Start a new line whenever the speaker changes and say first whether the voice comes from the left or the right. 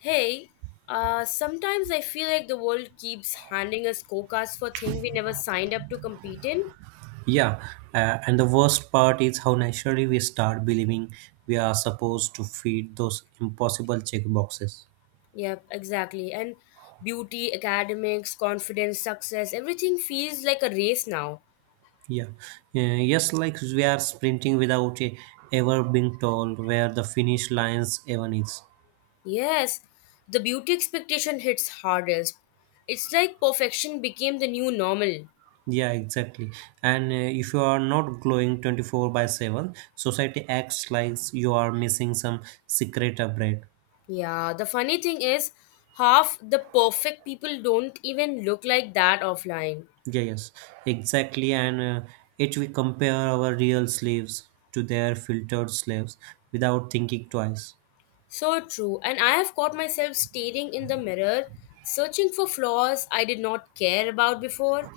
left: Hey, sometimes I feel like the world keeps handing us quotas for things we never signed up to compete in.
right: Yeah, and the worst part is how naturally we start believing we are supposed to feed those impossible checkboxes.
left: Yep, exactly. And beauty, academics, confidence, success, everything feels like a race now.
right: Yeah, yes, like we are sprinting without ever being told where the finish lines even is.
left: Yes, the beauty expectation hits hardest. It's like perfection became the new normal.
right: Yeah, exactly. And if you are not glowing 24 by 7, society acts like you are missing some secret upgrade.
left: Yeah, the funny thing is, half the perfect people don't even look like that offline.
right: Yeah, yes, exactly. And it we compare our real slaves to their filtered slaves without thinking twice.
left: So true. And I have caught myself staring in the mirror, searching for flaws I did not care about before.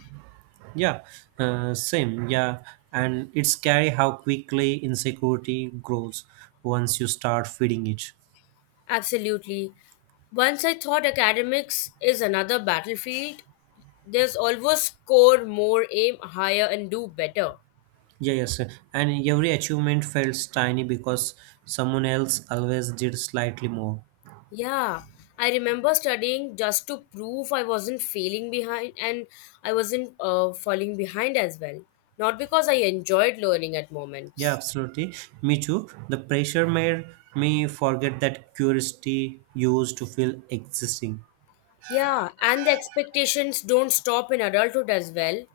right: Yeah, same. Yeah, and it's scary how quickly insecurity grows once you start feeding it.
left: Absolutely. Once I thought academics is another battlefield, there's always score more, aim higher, and do better.
right: Yeah, yes, and every achievement feels tiny because someone else always did slightly more.
left: Yeah, I remember studying just to prove I wasn't failing behind and I wasn't falling behind as well. Not because I enjoyed learning at
right: Yeah,
left: moments.
right: absolutely. Me too. The pressure made me forget that curiosity used to feel existing.
left: Yeah, and the expectations don't stop in adulthood as well.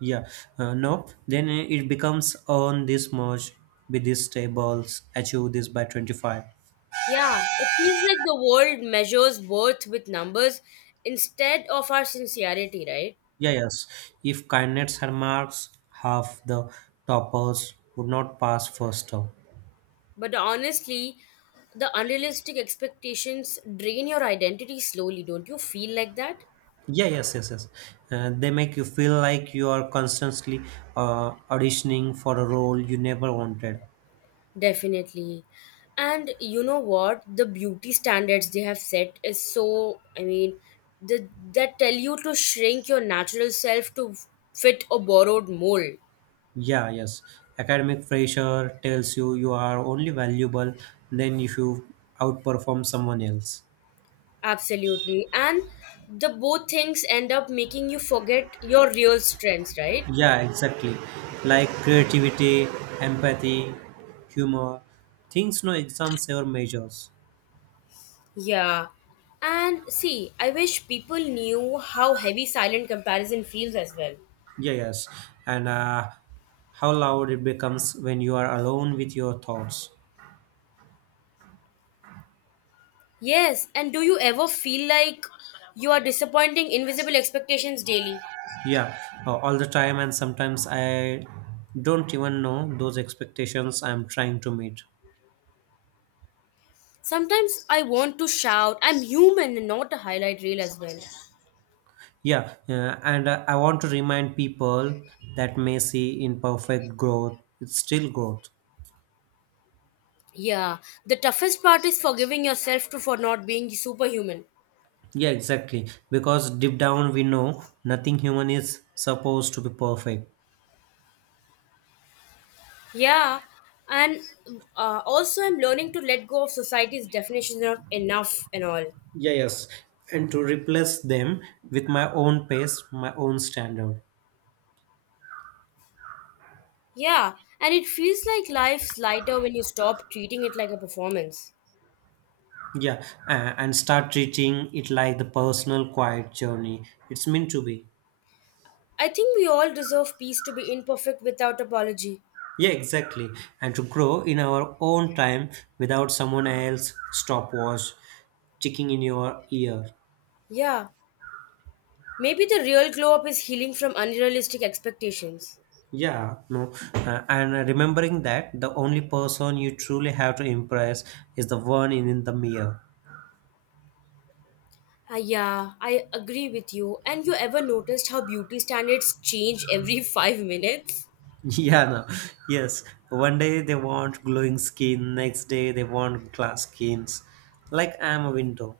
right: Yeah, no. Then it becomes on this merge with these tables, achieve this by 25.
left: Yeah, it feels like the world measures worth with numbers instead of our sincerity, right?
right: Yeah, yes. If kindness had marks, half the toppers would not pass first term.
left: But honestly, the unrealistic expectations drain your identity slowly. Don't you feel like that?
right: Yeah, yes, yes, yes. They make you feel like you are constantly auditioning for a role you never wanted.
left: Definitely. And you know what? The beauty standards they have set is so, I mean, the, that tell you to shrink your natural self to fit a borrowed mold.
right: Yeah, yes. Academic pressure tells you you are only valuable then if you outperform someone else.
left: Absolutely. And the both things end up making you forget your real strengths, right?
right: Yeah, exactly. Like creativity, empathy, humor, things no exams ever measures.
left: Yeah. And see, I wish people knew how heavy silent comparison feels as well.
right: Yeah, yes. And how loud it becomes when you are alone with your thoughts.
left: Yes, and do you ever feel like you are disappointing invisible expectations daily?
right: Yeah, all the time, and sometimes I don't even know those expectations I'm trying to meet.
left: Sometimes I want to shout, I'm human and not a highlight reel as well.
right: Yeah, and I want to remind people that messy, imperfect growth, it's still growth.
left: Yeah, the toughest part is forgiving yourself to for not being superhuman.
right: Yeah, exactly. Because deep down we know nothing human is supposed to be perfect.
left: Yeah, and also I'm learning to let go of society's definition of enough and all.
right: Yeah, yes. And to replace them with my own pace, my own standard.
left: Yeah, and it feels like life's lighter when you stop treating it like a performance.
right: Yeah, and start treating it like the personal quiet journey it's meant to be.
left: I think we all deserve peace to be imperfect without apology.
right: Yeah, exactly. And to grow in our own time without someone else stopwatch ticking in your ear.
left: Yeah, maybe the real glow up is healing from unrealistic expectations.
right: Yeah, no, and remembering that the only person you truly have to impress is the one in the mirror.
left: Ah, yeah, I agree with you. And you ever noticed how beauty standards change every 5 minutes?
right: Yeah, no, yes. One day they want glowing skin, next day they want glass skins. Like I'm a window.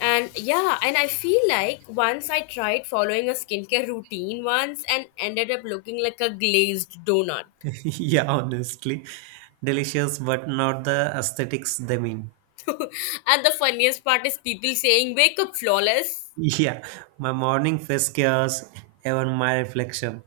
left: And yeah, and I feel like once I tried following a skincare routine once and ended up looking like a glazed donut.
right: Yeah, honestly, delicious, but not the aesthetics they mean.
left: And the funniest part is people saying, wake up flawless.
right: Yeah, my morning face cares, even my reflection.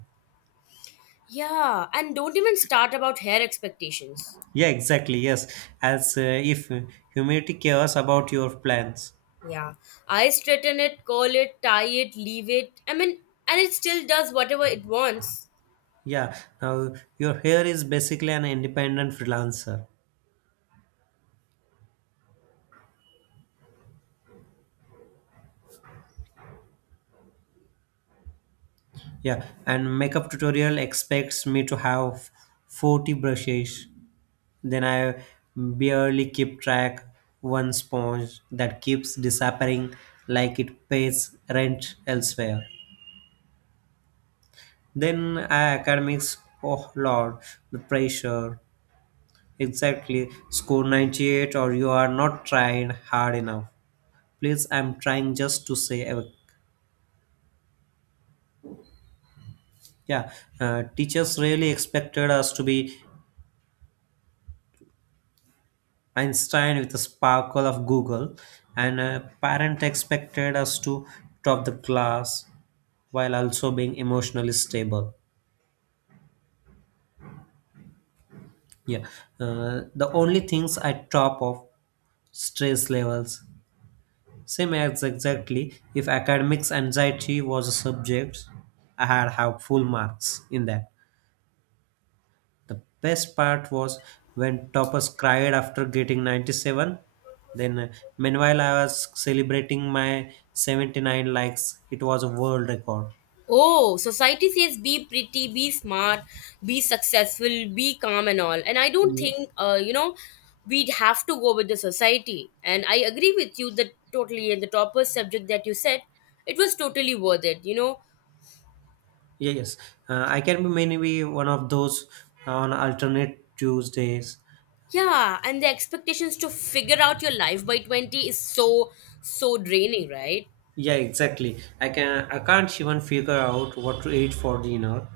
left: Yeah, and don't even start about hair expectations.
right: Yeah, exactly. Yes, as if humidity cares about your plans.
left: Yeah, I straighten it, curl it, tie it, leave it. I mean, and it still does whatever it wants.
right: Yeah, now your hair is basically an independent freelancer. Yeah, and makeup tutorial expects me to have 40 brushes. Then I barely keep track one sponge that keeps disappearing like it pays rent elsewhere. Then I academics, oh lord, the pressure. Exactly, score 98 or you are not trying hard enough. Please, I'm trying just to say a. Yeah, teachers really expected us to be Einstein with the sparkle of Google, and parent expected us to top the class while also being emotionally stable. Yeah, the only things I top of stress levels. Same as exactly if academics anxiety was a subject, I had have full marks in that. The best part was when Toppers cried after getting 97. Then, meanwhile, I was celebrating my 79 likes. It was a world record.
left: Oh, society says be pretty, be smart, be successful, be calm, and all. And I don't
right: Ye-
left: think, you know, we'd have to go with the society. And I agree with you that totally. And the topper subject that you said, it was totally worth it.
right: Yeah, yes. I can be maybe one of those on alternate Tuesdays.
left: Yeah, and the expectations to figure out your life by 20 is so, so draining, right?
right: Yeah, exactly. I can't even figure out what to eat for dinner.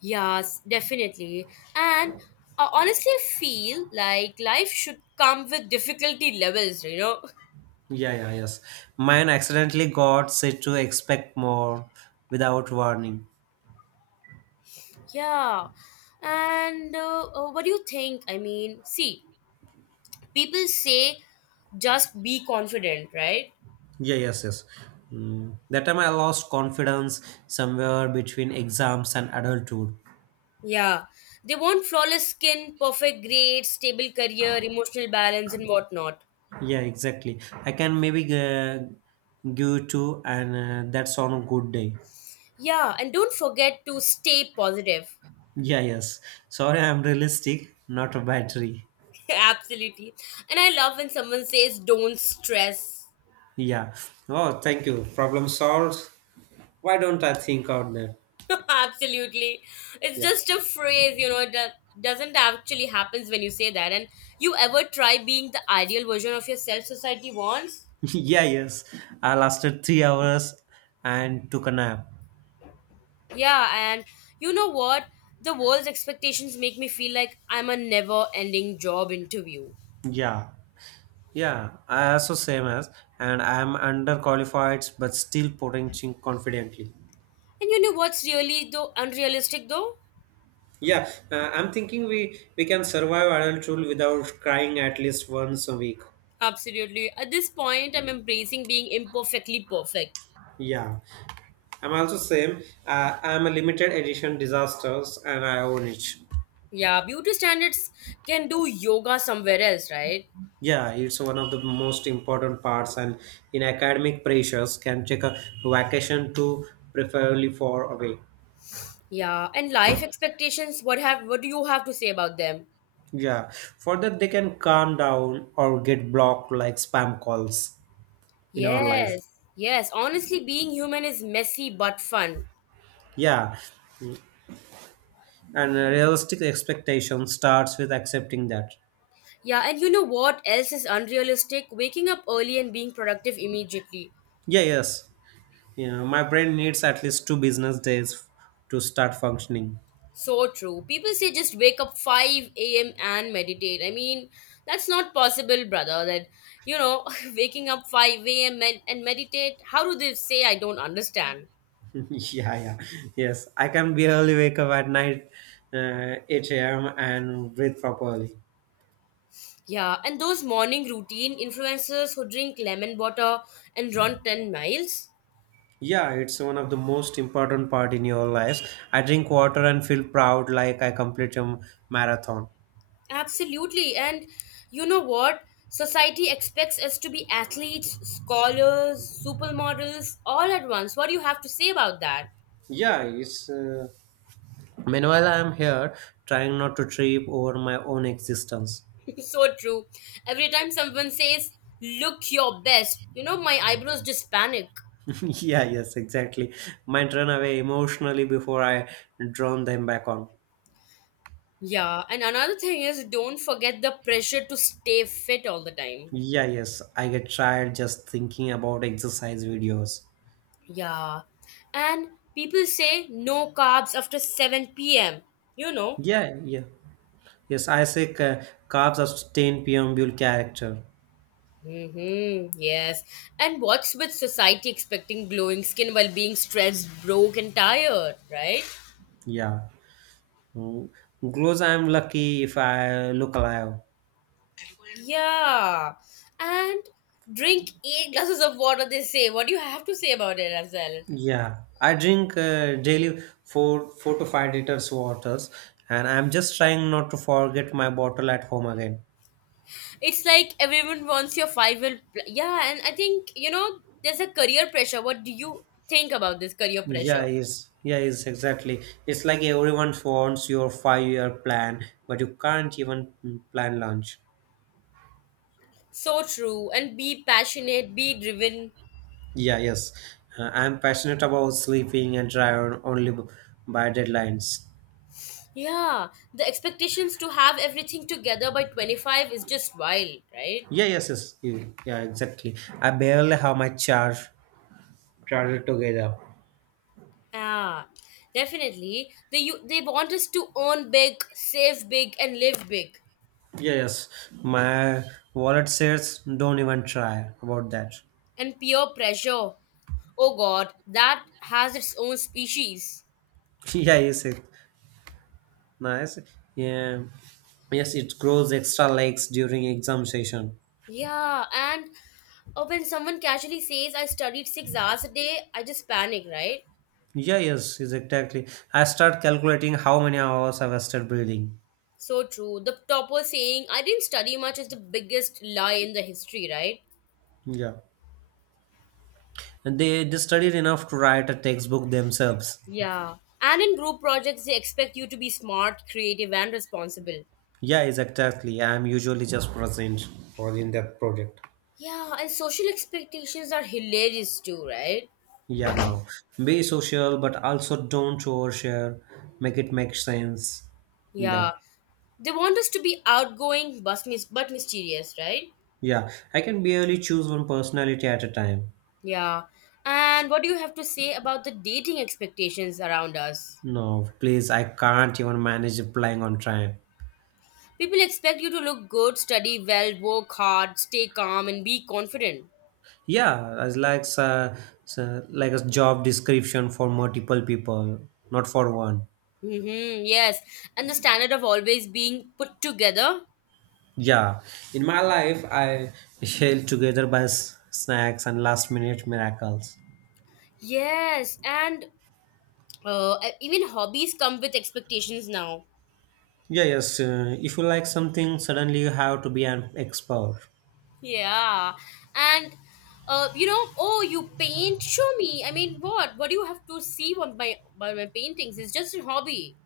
left: Yes, definitely. And I honestly feel like life should come with difficulty levels.
right: Yeah, yeah, yes. Mine accidentally got set to expect more without warning.
left: Yeah. And what do you think? I mean, see, people say just be confident, right?
right: Yeah, yes, yes. Mm. That time I lost confidence somewhere between exams and adulthood.
left: Yeah. They want flawless skin, perfect grades, stable career, emotional balance, and whatnot.
right: Yeah, exactly. I can maybe give two, and that's on a good day.
left: Yeah. And don't forget to stay positive.
right: Yeah, yes. Sorry, I'm realistic, not a battery.
left: Absolutely. And I love when someone says, don't stress.
right: Yeah. Oh, thank you. Problem solved. Why don't I think out there?
left: Absolutely. It's
right: Yeah.
left: just a phrase, you know, it doesn't actually happens when you say that. And you ever try being the ideal version of yourself society wants?
right: Yeah, yes. I lasted 3 hours and took a nap.
left: Yeah, and you know what? The world's expectations make me feel like I'm a never-ending job interview.
right: Yeah. Yeah, I also same as, and I am underqualified but still potential confidently.
left: And you know what's really though unrealistic though?
right: Yeah, I'm thinking we can survive adulthood without crying at least once a week.
left: Absolutely. At this point, I'm embracing being imperfectly perfect.
right: Yeah, I'm also same. I'm a limited edition disasters, and I own it.
left: Yeah, beauty standards can do yoga somewhere else, right?
right: Yeah, it's one of the most important parts, and in academic pressures, can take a vacation to preferably far away.
left: Yeah, and life expectations, what do you have to say about them?
right: Yeah, for that they can calm down or get blocked like spam calls in our life.
left: Yes. Yes, honestly being human is messy but fun.
right: Yeah, and a realistic expectation starts with accepting that.
left: Yeah, and you know what else is unrealistic? Waking up early and being productive immediately.
right: Yeah, yes, you know my brain needs at least 2 business days to start functioning.
left: So true. People say just wake up 5 a.m. and meditate. I mean, that's not possible, brother. That, you know, waking up 5 a.m. and meditate. How do they say? I don't understand.
right: Yeah, yeah, yes, I can barely wake up at night, 8 a.m and breathe properly.
left: Yeah, and those morning routine influencers who drink lemon water and run 10 miles?
right: Yeah, it's one of the most important part in your life. I drink water and feel proud like I complete a marathon.
left: Absolutely. And you know what? Society expects us to be athletes, scholars, supermodels, all at once. What do you have to say about that?
right: Yeah, it's meanwhile, I am here trying not to trip over my own existence.
left: So true. Every time someone says, look your best, you know, my eyebrows just panic.
right: Yeah, yes, exactly. Might run away emotionally before I drown them back on.
left: Yeah, and another thing is don't forget the pressure to stay fit all the time.
right: Yeah, yes, I get tired just thinking about exercise videos.
left: Yeah. And people say no carbs after 7 p.m. You know?
right: Yeah, yeah. Yes, Isaac carbs are 10 p.m. character.
left: Mm-hmm. Yes. And what's with society expecting glowing skin while being stressed, broke, and tired, right?
right: Yeah. Mm. Glows, I'm lucky if I look alive.
left: Yeah. And drink eight glasses of water, they say. What do you have to say about it as well?
right: Yeah, I drink daily 4 to 5 liters waters, and I'm just trying not to forget my bottle at home again.
left: It's like everyone wants your five will. Yeah. And I think, you know, there's a career pressure. What do you think about this career pressure?
right: Yeah, is exactly. It's like everyone wants your 5-year plan, but you can't even plan lunch.
left: So true. And be passionate, be driven.
right: Yeah, yes, I'm passionate about sleeping and try on only by deadlines.
left: Yeah, the expectations to have everything together by 25 is just wild, right?
right: Yeah, yes, yes, yeah, exactly. I barely have my charger together.
left: Yeah, definitely. They want us to earn big, save big, and live big.
right: Yeah, yes, my wallet says don't even try about that.
left: And peer pressure. Oh god, that has its own species.
right: Yeah, is it nice? Yeah, yes, it grows extra legs during exam session.
left: Yeah, and when someone casually says, I studied 6 hours a day, I just panic, right?
right: Yeah, yes, is exactly. I start calculating how many hours I wasted breathing.
left: So true. The topper saying, I didn't study much is the biggest lie in the history, right?
right: Yeah, and they studied enough to write a textbook themselves.
left: Yeah. And in group projects, they expect you to be smart, creative, and responsible.
right: Yeah, is exactly. I am usually just present or in that project.
left: Yeah, and social expectations are hilarious too, right?
right: Yeah, now be social, but also don't overshare. Make it make sense. In
left: Yeah.
right: that.
left: They want us to be outgoing but mysterious, right?
right: Yeah, I can barely choose one personality at a time.
left: Yeah. And what do you have to say about the dating expectations around us?
right: No, please, I can't even manage applying on time.
left: People expect you to look good, study well, work hard, stay calm, and be confident.
right: Yeah, as like like a job description for multiple people, not for one.
left: Mm-hmm, yes, and the standard of always being put together.
right: Yeah, in my life, I held together by snacks and last minute miracles.
left: Yes, and even hobbies come with expectations now.
right: Yeah, yes, if you like something, suddenly you have to be an expert.
left: Yeah, and you know, oh, you paint? Show me. I mean, what? What do you have to see on my by my paintings? It's just a hobby.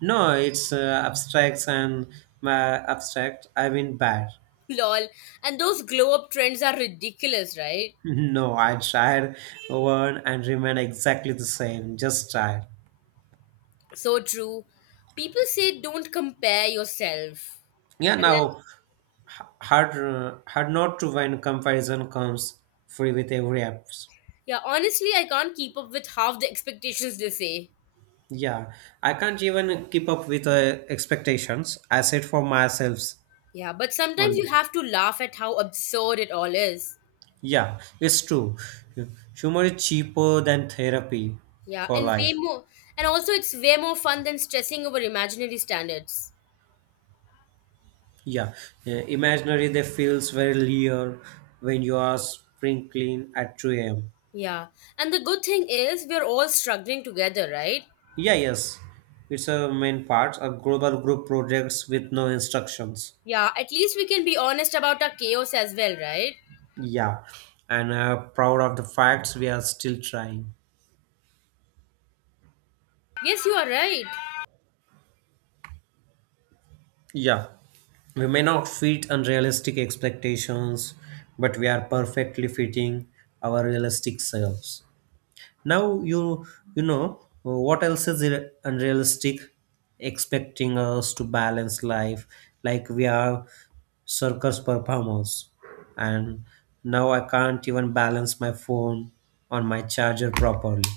right: No, it's abstracts and abstract. I mean bad.
left: Lol. And those glow up trends are ridiculous, right?
right: No, I tried one and remain exactly the same. Just tried.
left: So true. People say don't compare yourself,
right: Yeah,
left: and then
right: now hard not to when comparison comes free with every app.
left: yeah, honestly, I can't keep up with half the expectations they say.
right: Yeah, I can't even keep up with expectations. I set for myself
left: Yeah, but sometimes you
right: only.
left: have to laugh at how absurd it all is.
right: Yeah, it's true. Humor is cheaper than therapy
left: Yeah,
right: for
left: and way
right: life.
left: more, and also it's way more fun than stressing over imaginary standards.
right: Yeah, imaginary they feels very real when you are sprinkling at 2 a.m.
left: Yeah, and the good thing is we're all struggling together, right?
right: Yeah, yes, it's a main part of global group projects with no instructions.
left: Yeah, at least we can be honest about our chaos as well, right?
right: Yeah, and proud of the facts we are still trying.
left: Yes, you are right.
right: Yeah, we may not fit unrealistic expectations, but we are perfectly fitting our realistic selves. Now you know what else is unrealistic, expecting us to balance life like we are circus performers, and now I can't even balance my phone on my charger properly.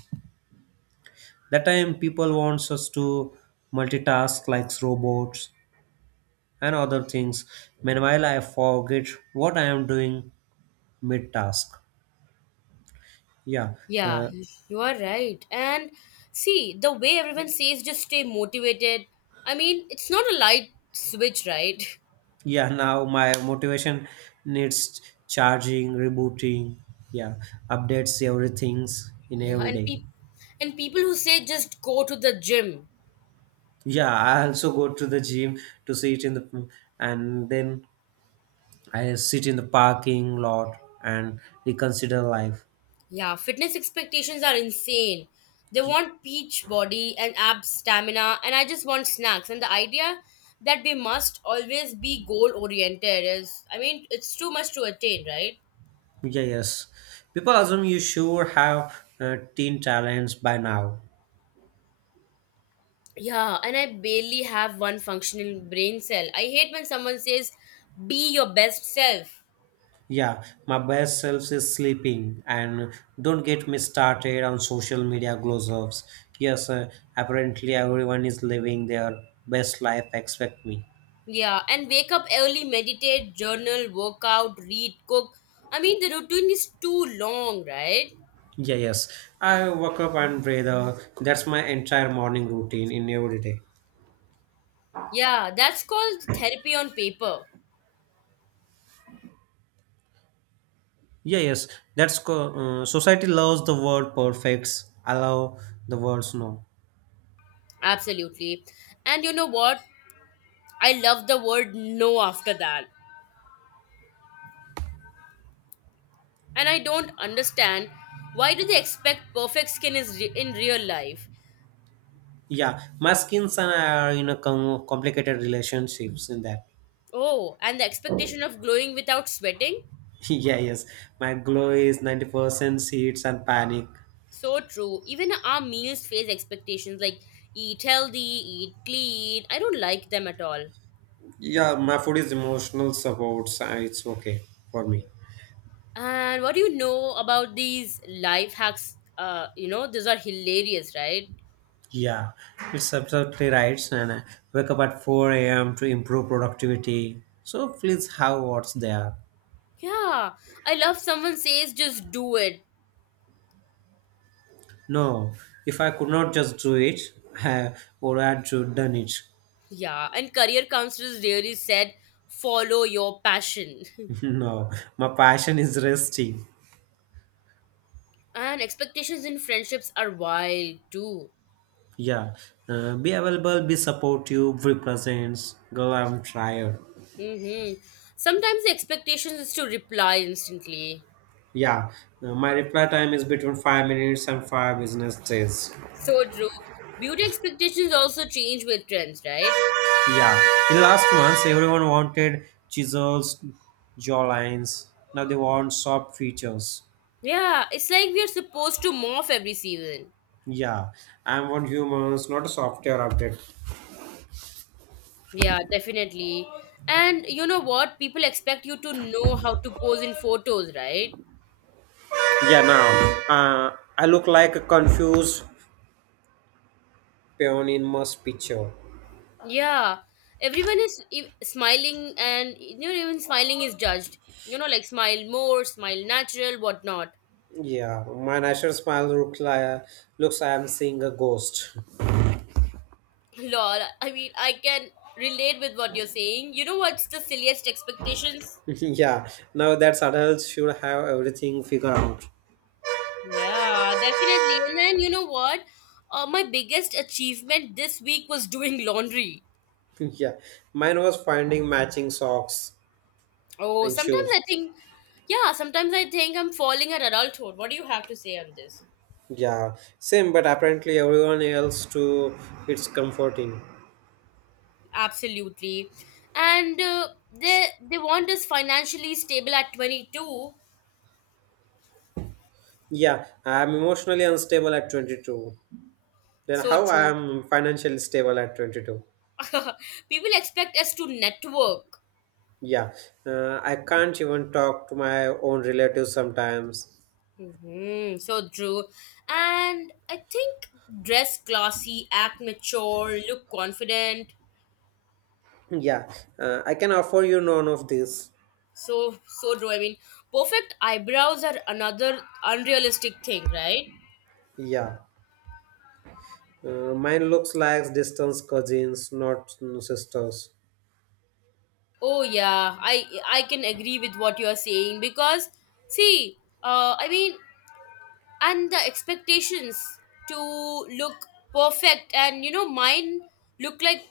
right: That time people wants us to multitask like robots and other things, meanwhile I forget what I am doing mid task. Yeah,
left: Yeah,
right: uh,
left: you are right. And see, the way everyone says just stay motivated. I mean, it's not a light switch, right?
right: yeah, now my motivation needs charging, rebooting. Yeah, updates everything's in
left: Yeah,
right: every
left: and
right: day.
left: people who say just go to the gym.
right: Yeah, I also go to the gym to sit in the and then I sit in the parking lot and reconsider life.
left: Yeah, fitness expectations are insane. They
right: Y-
left: want peach body and abs stamina, and I just want snacks. And the idea that we must always be goal oriented is, I mean, it's too much to attain, right?
right: yeah, yes, people assume you sure have teen talents by now.
left: Yeah, and I barely have one functional brain cell. I hate when someone says, be your best self.
right: Yeah, my best self is sleeping, and don't get me started on social media glows ups. Yes, apparently everyone is living their best life except me.
left: Yeah, and wake up early, meditate, journal, workout, read, cook. I mean, the routine is too long, right?
right: Yeah, yes, I wake up and breathe. That's my entire morning routine in every day.
left: Yeah, that's called therapy on paper.
right: Yeah, yes, society loves the word perfects. Allow the words no.
left: Absolutely. And you know what? I love the word no after that. And I don't understand why do they expect perfect skin is in real life?
right: Yeah, my skin and I are in a complicated relationships in that.
left: Oh, and the expectation of glowing without sweating?
right: Yeah, yes. My glow is 90% seeds and panic.
left: So true. Even our meals face expectations like eat healthy, eat clean. I don't like them at all.
right: Yeah, my food is emotional supports. So it's okay for
left: Yeah.
right: me.
left: And what do you know about these life hacks? You know, these are hilarious, right?
right: Yeah, it's absolutely right. And I wake up at 4 a.m. to improve productivity. So please have what's there.
left: Yeah. I love someone says just do it.
right: No, if I could not just do it, I would have to done it.
left: Yeah, and career counselors really said follow your passion.
right: No, my passion is resting.
left: And expectations in friendships are wild too.
right: Yeah, be available, be supportive, be present. Girl, I'm tired.
left: Hmm. Sometimes the expectations is to reply instantly.
right: Yeah, my reply time is between 5 minutes and five business days.
left: So true. Beauty expectations also change with trends, right?
right: Yeah, in the last months, everyone wanted chisels, jawlines. Now they want soft features.
left: Yeah, it's like we are supposed to morph every season.
right: Yeah, I want humans, not a software update.
left: Yeah, definitely. And you know what? People expect you to know how to pose in photos, right?
right: Yeah, now I look like a confused peon in most picture.
left: Yeah, everyone is smiling, and you know, even smiling is judged. You know, like smile more, smile natural, whatnot.
right: Yeah, my natural smile looks I am seeing a ghost.
left: Lol, I mean, I can relate with what you're saying. You know what's the silliest expectations?
right: Yeah, now that's adults should have everything figured out.
left: Yeah, definitely. And then you know what? My biggest achievement this week was doing laundry.
right: Yeah, mine was finding matching socks
left: Oh,
right: and
left: sometimes I
right: shoes.
left: think, yeah, sometimes I think I'm falling at adulthood. What do you have to say on this?
right: Yeah, same, but apparently everyone else too, it's comforting.
left: Absolutely. And they want us financially stable at 22.
right: Yeah, I am emotionally unstable at 22. Then
left: So
right: how I
left: true.
right: am financially stable at 22?
left: People expect us to network.
right: Yeah, I can't even talk to my own relatives sometimes.
left: Hmm. So true. And I think dress classy, act mature, look confident.
right: Yeah, I can offer you none of this.
left: So so true. I mean, perfect eyebrows are another unrealistic thing, right?
right: Yeah, mine looks like distant cousins, not sisters.
left: Oh yeah, I can agree with what you are saying because see, I mean and the expectations to look perfect and you know mine look like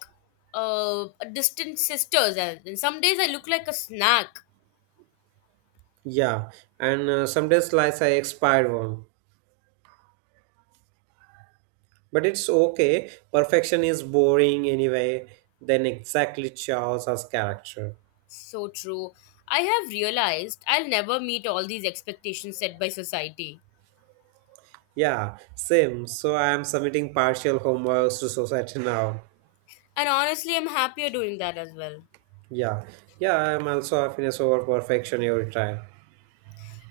left: a distant sisters and some days I look like a snack.
right: Yeah, and some slice I expired one, but it's okay. Perfection is boring anyway. Then exactly shows as character.
left: So true. I have realized I'll never meet all these expectations set by society,
right: Yeah, same. So I am submitting partial homeworks to society now.
left: and honestly I'm happier doing that as well.
right: Yeah, yeah. I am also happiness over perfection every time.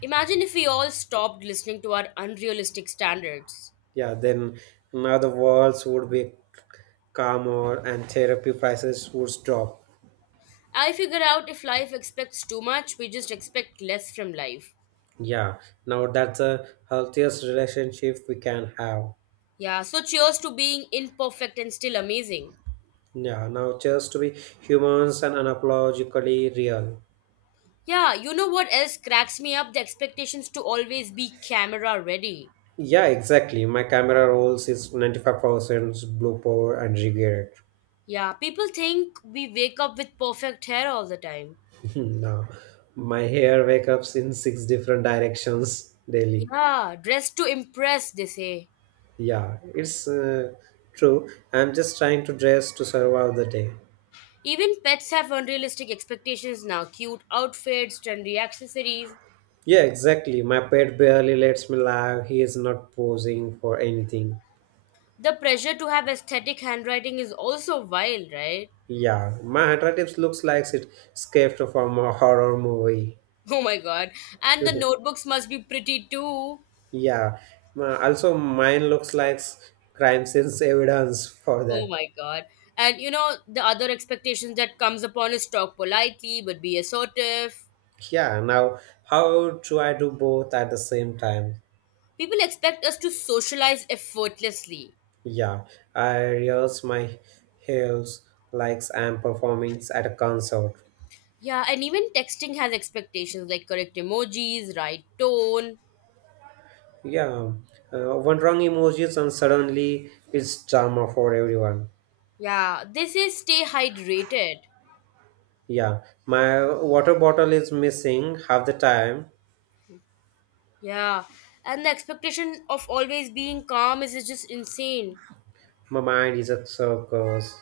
left: Imagine if we all stopped listening to our unrealistic standards.
right: Yeah, then now the worlds would be calmer and therapy prices would drop.
left: I figure out if life expects too much we just expect less from life.
right: Yeah, now that's the healthiest relationship we can have.
left: Yeah, so cheers to being imperfect and still amazing.
right: Yeah, now just to be humans and unapologetically real.
left: Yeah, you know what else cracks me up? The expectations to always be camera ready.
right: Yeah, exactly. My camera rolls is 95% blue power and regret.
left: Yeah, people think we wake up with perfect hair all the time.
right: Now, my hair wakes up in six different directions daily.
left: Yeah, dressed to impress, they say.
right: Yeah, it's true. I'm just trying to dress to survive the day.
left: Even pets have unrealistic expectations now, cute outfits, trendy accessories.
right: Yeah, exactly. My pet barely lets me laugh. He is not posing for anything.
left: The pressure to have aesthetic handwriting is also wild, right?
right: Yeah, my handwriting looks like it escaped from a horror movie.
left: Oh my god. And the notebooks must be pretty too.
right: Yeah. Also, mine looks like crime scenes evidence for
left: Oh
right: that.
left: my god. And you know the other expectations that comes upon is talk politely but be assertive.
right: Yeah. Now, how do I do both at the same time?
left: People expect us to socialize effortlessly.
right: Yeah. I rehearse my heels, likes, and performings at a concert.
left: Yeah, and even texting has expectations like correct emojis, right tone.
right: Yeah. One wrong emojis and suddenly it's drama for everyone.
left: Yeah, they say stay hydrated.
right: Yeah. My water bottle is missing half the time.
left: Yeah, and the expectation of always being calm is just insane.
right: My mind is a circus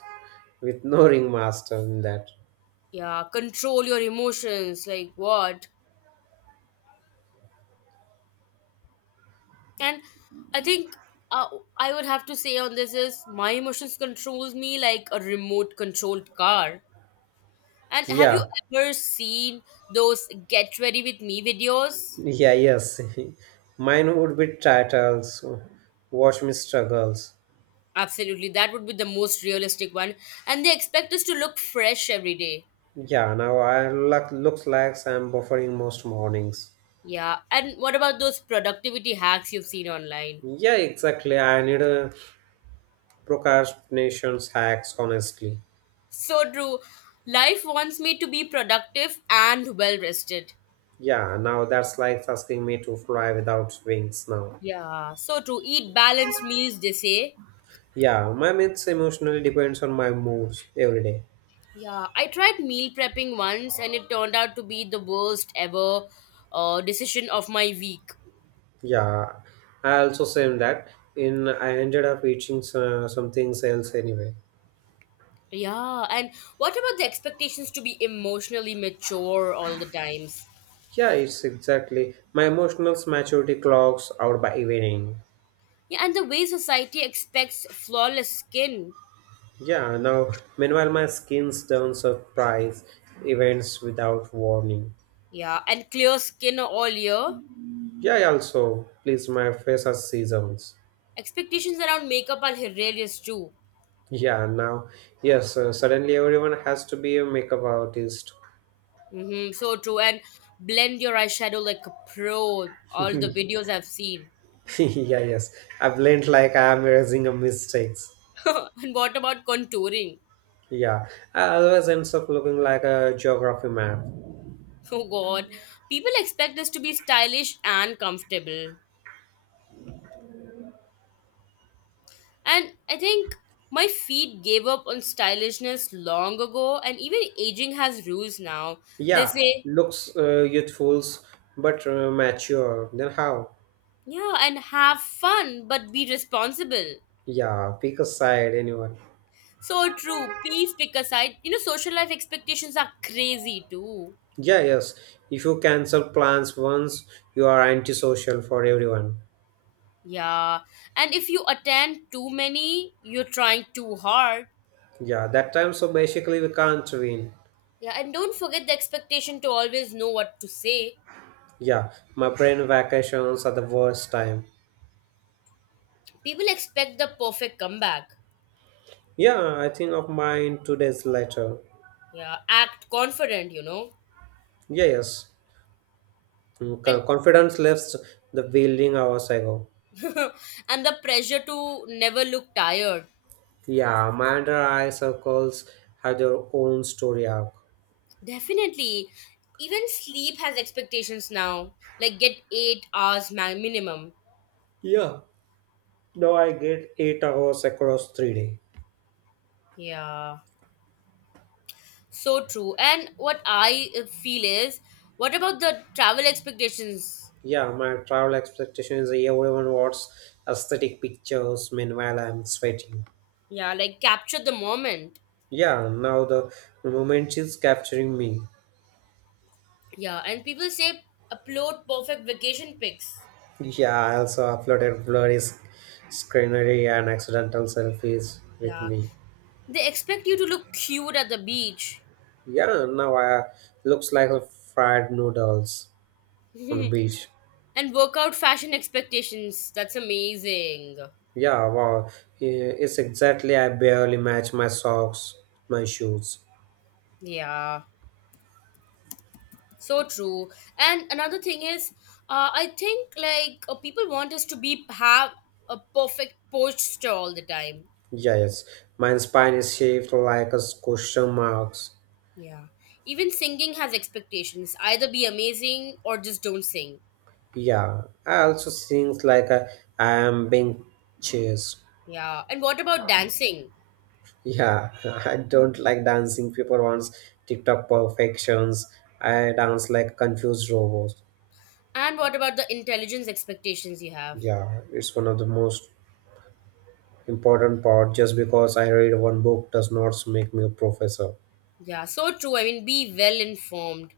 right: with no ringmaster in that.
left: Yeah, control your emotions, like what? And I think, uh, I would have to say on this is my emotions controls me like a remote controlled car. And have you
right: Yeah.
left: ever seen those get ready with me videos?
right: Yeah, yes. Mine would be titles. Watch me struggles.
left: Absolutely, that would be the most realistic one. And they expect us to look fresh every day.
right: Yeah, now I looks like I'm buffering most mornings.
left: Yeah, and what about those productivity hacks you've seen online?
right: Yeah, exactly. I need a procrastination hacks, honestly.
left: So true. Life wants me to be productive and well rested.
right: Yeah, now that's like asking me to fly without wings now.
left: Yeah, so true. Eat balanced meals, they say.
right: Yeah, my myths emotionally depends on my moods every day.
left: Yeah, I tried meal prepping once and it turned out to be the worst ever decision of my week.
right: Yeah, I also say that in I ended up eating some things else anyway.
left: Yeah, and what about the expectations to be emotionally mature all the times?
right: Yeah, it's exactly. My emotional maturity clocks out by evening.
left: Yeah, and the way society expects flawless skin,
right: Yeah, now meanwhile my skin's turn surprise events without warning.
left: yeah, and clear skin all year.
right: Yeah, I also please my face has seasons.
left: Expectations around makeup are hilarious too.
right: Yeah, suddenly everyone has to be a makeup artist.
left: Mm-hmm, so true. And blend your eyeshadow like a pro, all the videos I've seen.
right: Yeah, yes, I blend like I am erasing a mistakes.
left: And what about contouring?
right: Yeah, I always ends up looking like a geography map.
left: Oh god, people expect us to be stylish and comfortable. And I think my feet gave up on stylishness long ago, and even aging has rules now. They
right: Yeah,
left: say,
right: looks youthful but mature. Then how?
left: yeah, and have fun, but be responsible.
right: Yeah, pick a side, anyone.
left: So true. Please pick a side. You know, social life expectations are crazy too.
right: Yeah, yes. If you cancel plans once, you are antisocial for everyone.
left: Yeah. And if you attend too many, you're trying too hard.
right: Yeah, that time, so basically, we can't win.
left: Yeah, and don't forget the expectation to always know what to say.
right: Yeah, my brain vacations are the worst time.
left: People expect the perfect comeback.
right: Yeah, I think of mine 2 days later.
left: Yeah, act confident, you know.
right: Yeah, yes.
left: And.
right: Confidence left the building hours ago.
left: And the pressure to never look tired.
right: Yeah, Amanda eye circles have their own story arc.
left: Definitely. Even sleep has expectations now. Like get 8 hours minimum.
right: Yeah, now I get 8 hours across 3 days.
left: Yeah. So true. And what I feel is, what about the travel expectations?
right: Yeah, my travel expectation is everyone wants aesthetic pictures. Meanwhile, I'm sweating.
left: Yeah, like capture the moment.
right: Yeah, now the moment is capturing me.
left: Yeah, and people say upload perfect vacation pics.
right: Yeah, I also uploaded blurry screenery and accidental selfies with
left: Yeah.
right: me.
left: They expect you to look cute at the beach.
right: Yeah, now I looks like a fried noodles on the
left: And
right: beach.
left: workout fashion expectations. That's amazing.
right: Yeah, wow, it's exactly I barely match my socks, my shoes.
left: Yeah, so true. And another thing is, I think people want us to be have a perfect posture all the time.
right: Yeah, yes, my spine is shaped like a question marks.
left: Yeah, even singing has expectations. Either be amazing or just don't sing.
right: Yeah, I also sings like I am being chased.
left: Yeah, and what about dancing?
right: Yeah, I don't like dancing. People wants TikTok perfections. I dance like confused robots.
left: And what about the intelligence expectations you have?
right: Yeah, it's one of the most important part. Just because I read one book does not make me a professor.
left: Yeah, so true. I mean, be well informed.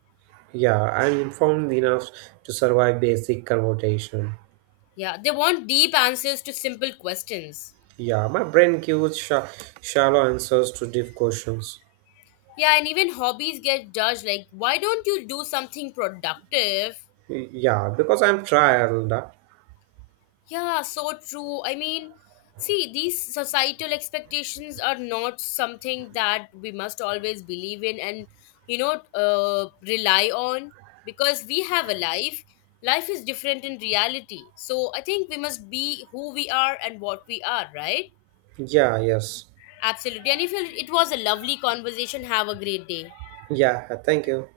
right: Yeah, I'm informed enough to survive basic conversation.
left: Yeah, they want deep answers to simple questions.
right: Yeah, my brain gives shallow answers to deep questions.
left: Yeah, and even hobbies get judged like, why don't you do something productive?
right: Yeah, because I'm tired.
left: Yeah, so true. I mean, see, these societal expectations are not something that we must always believe in and, you know, rely on because we have a life. Life is different in reality. So I think we must be who we are and what we are, right?
right: Yeah, yes.
left: Absolutely. And if it was a lovely conversation, have a great day.
right: Yeah, thank you.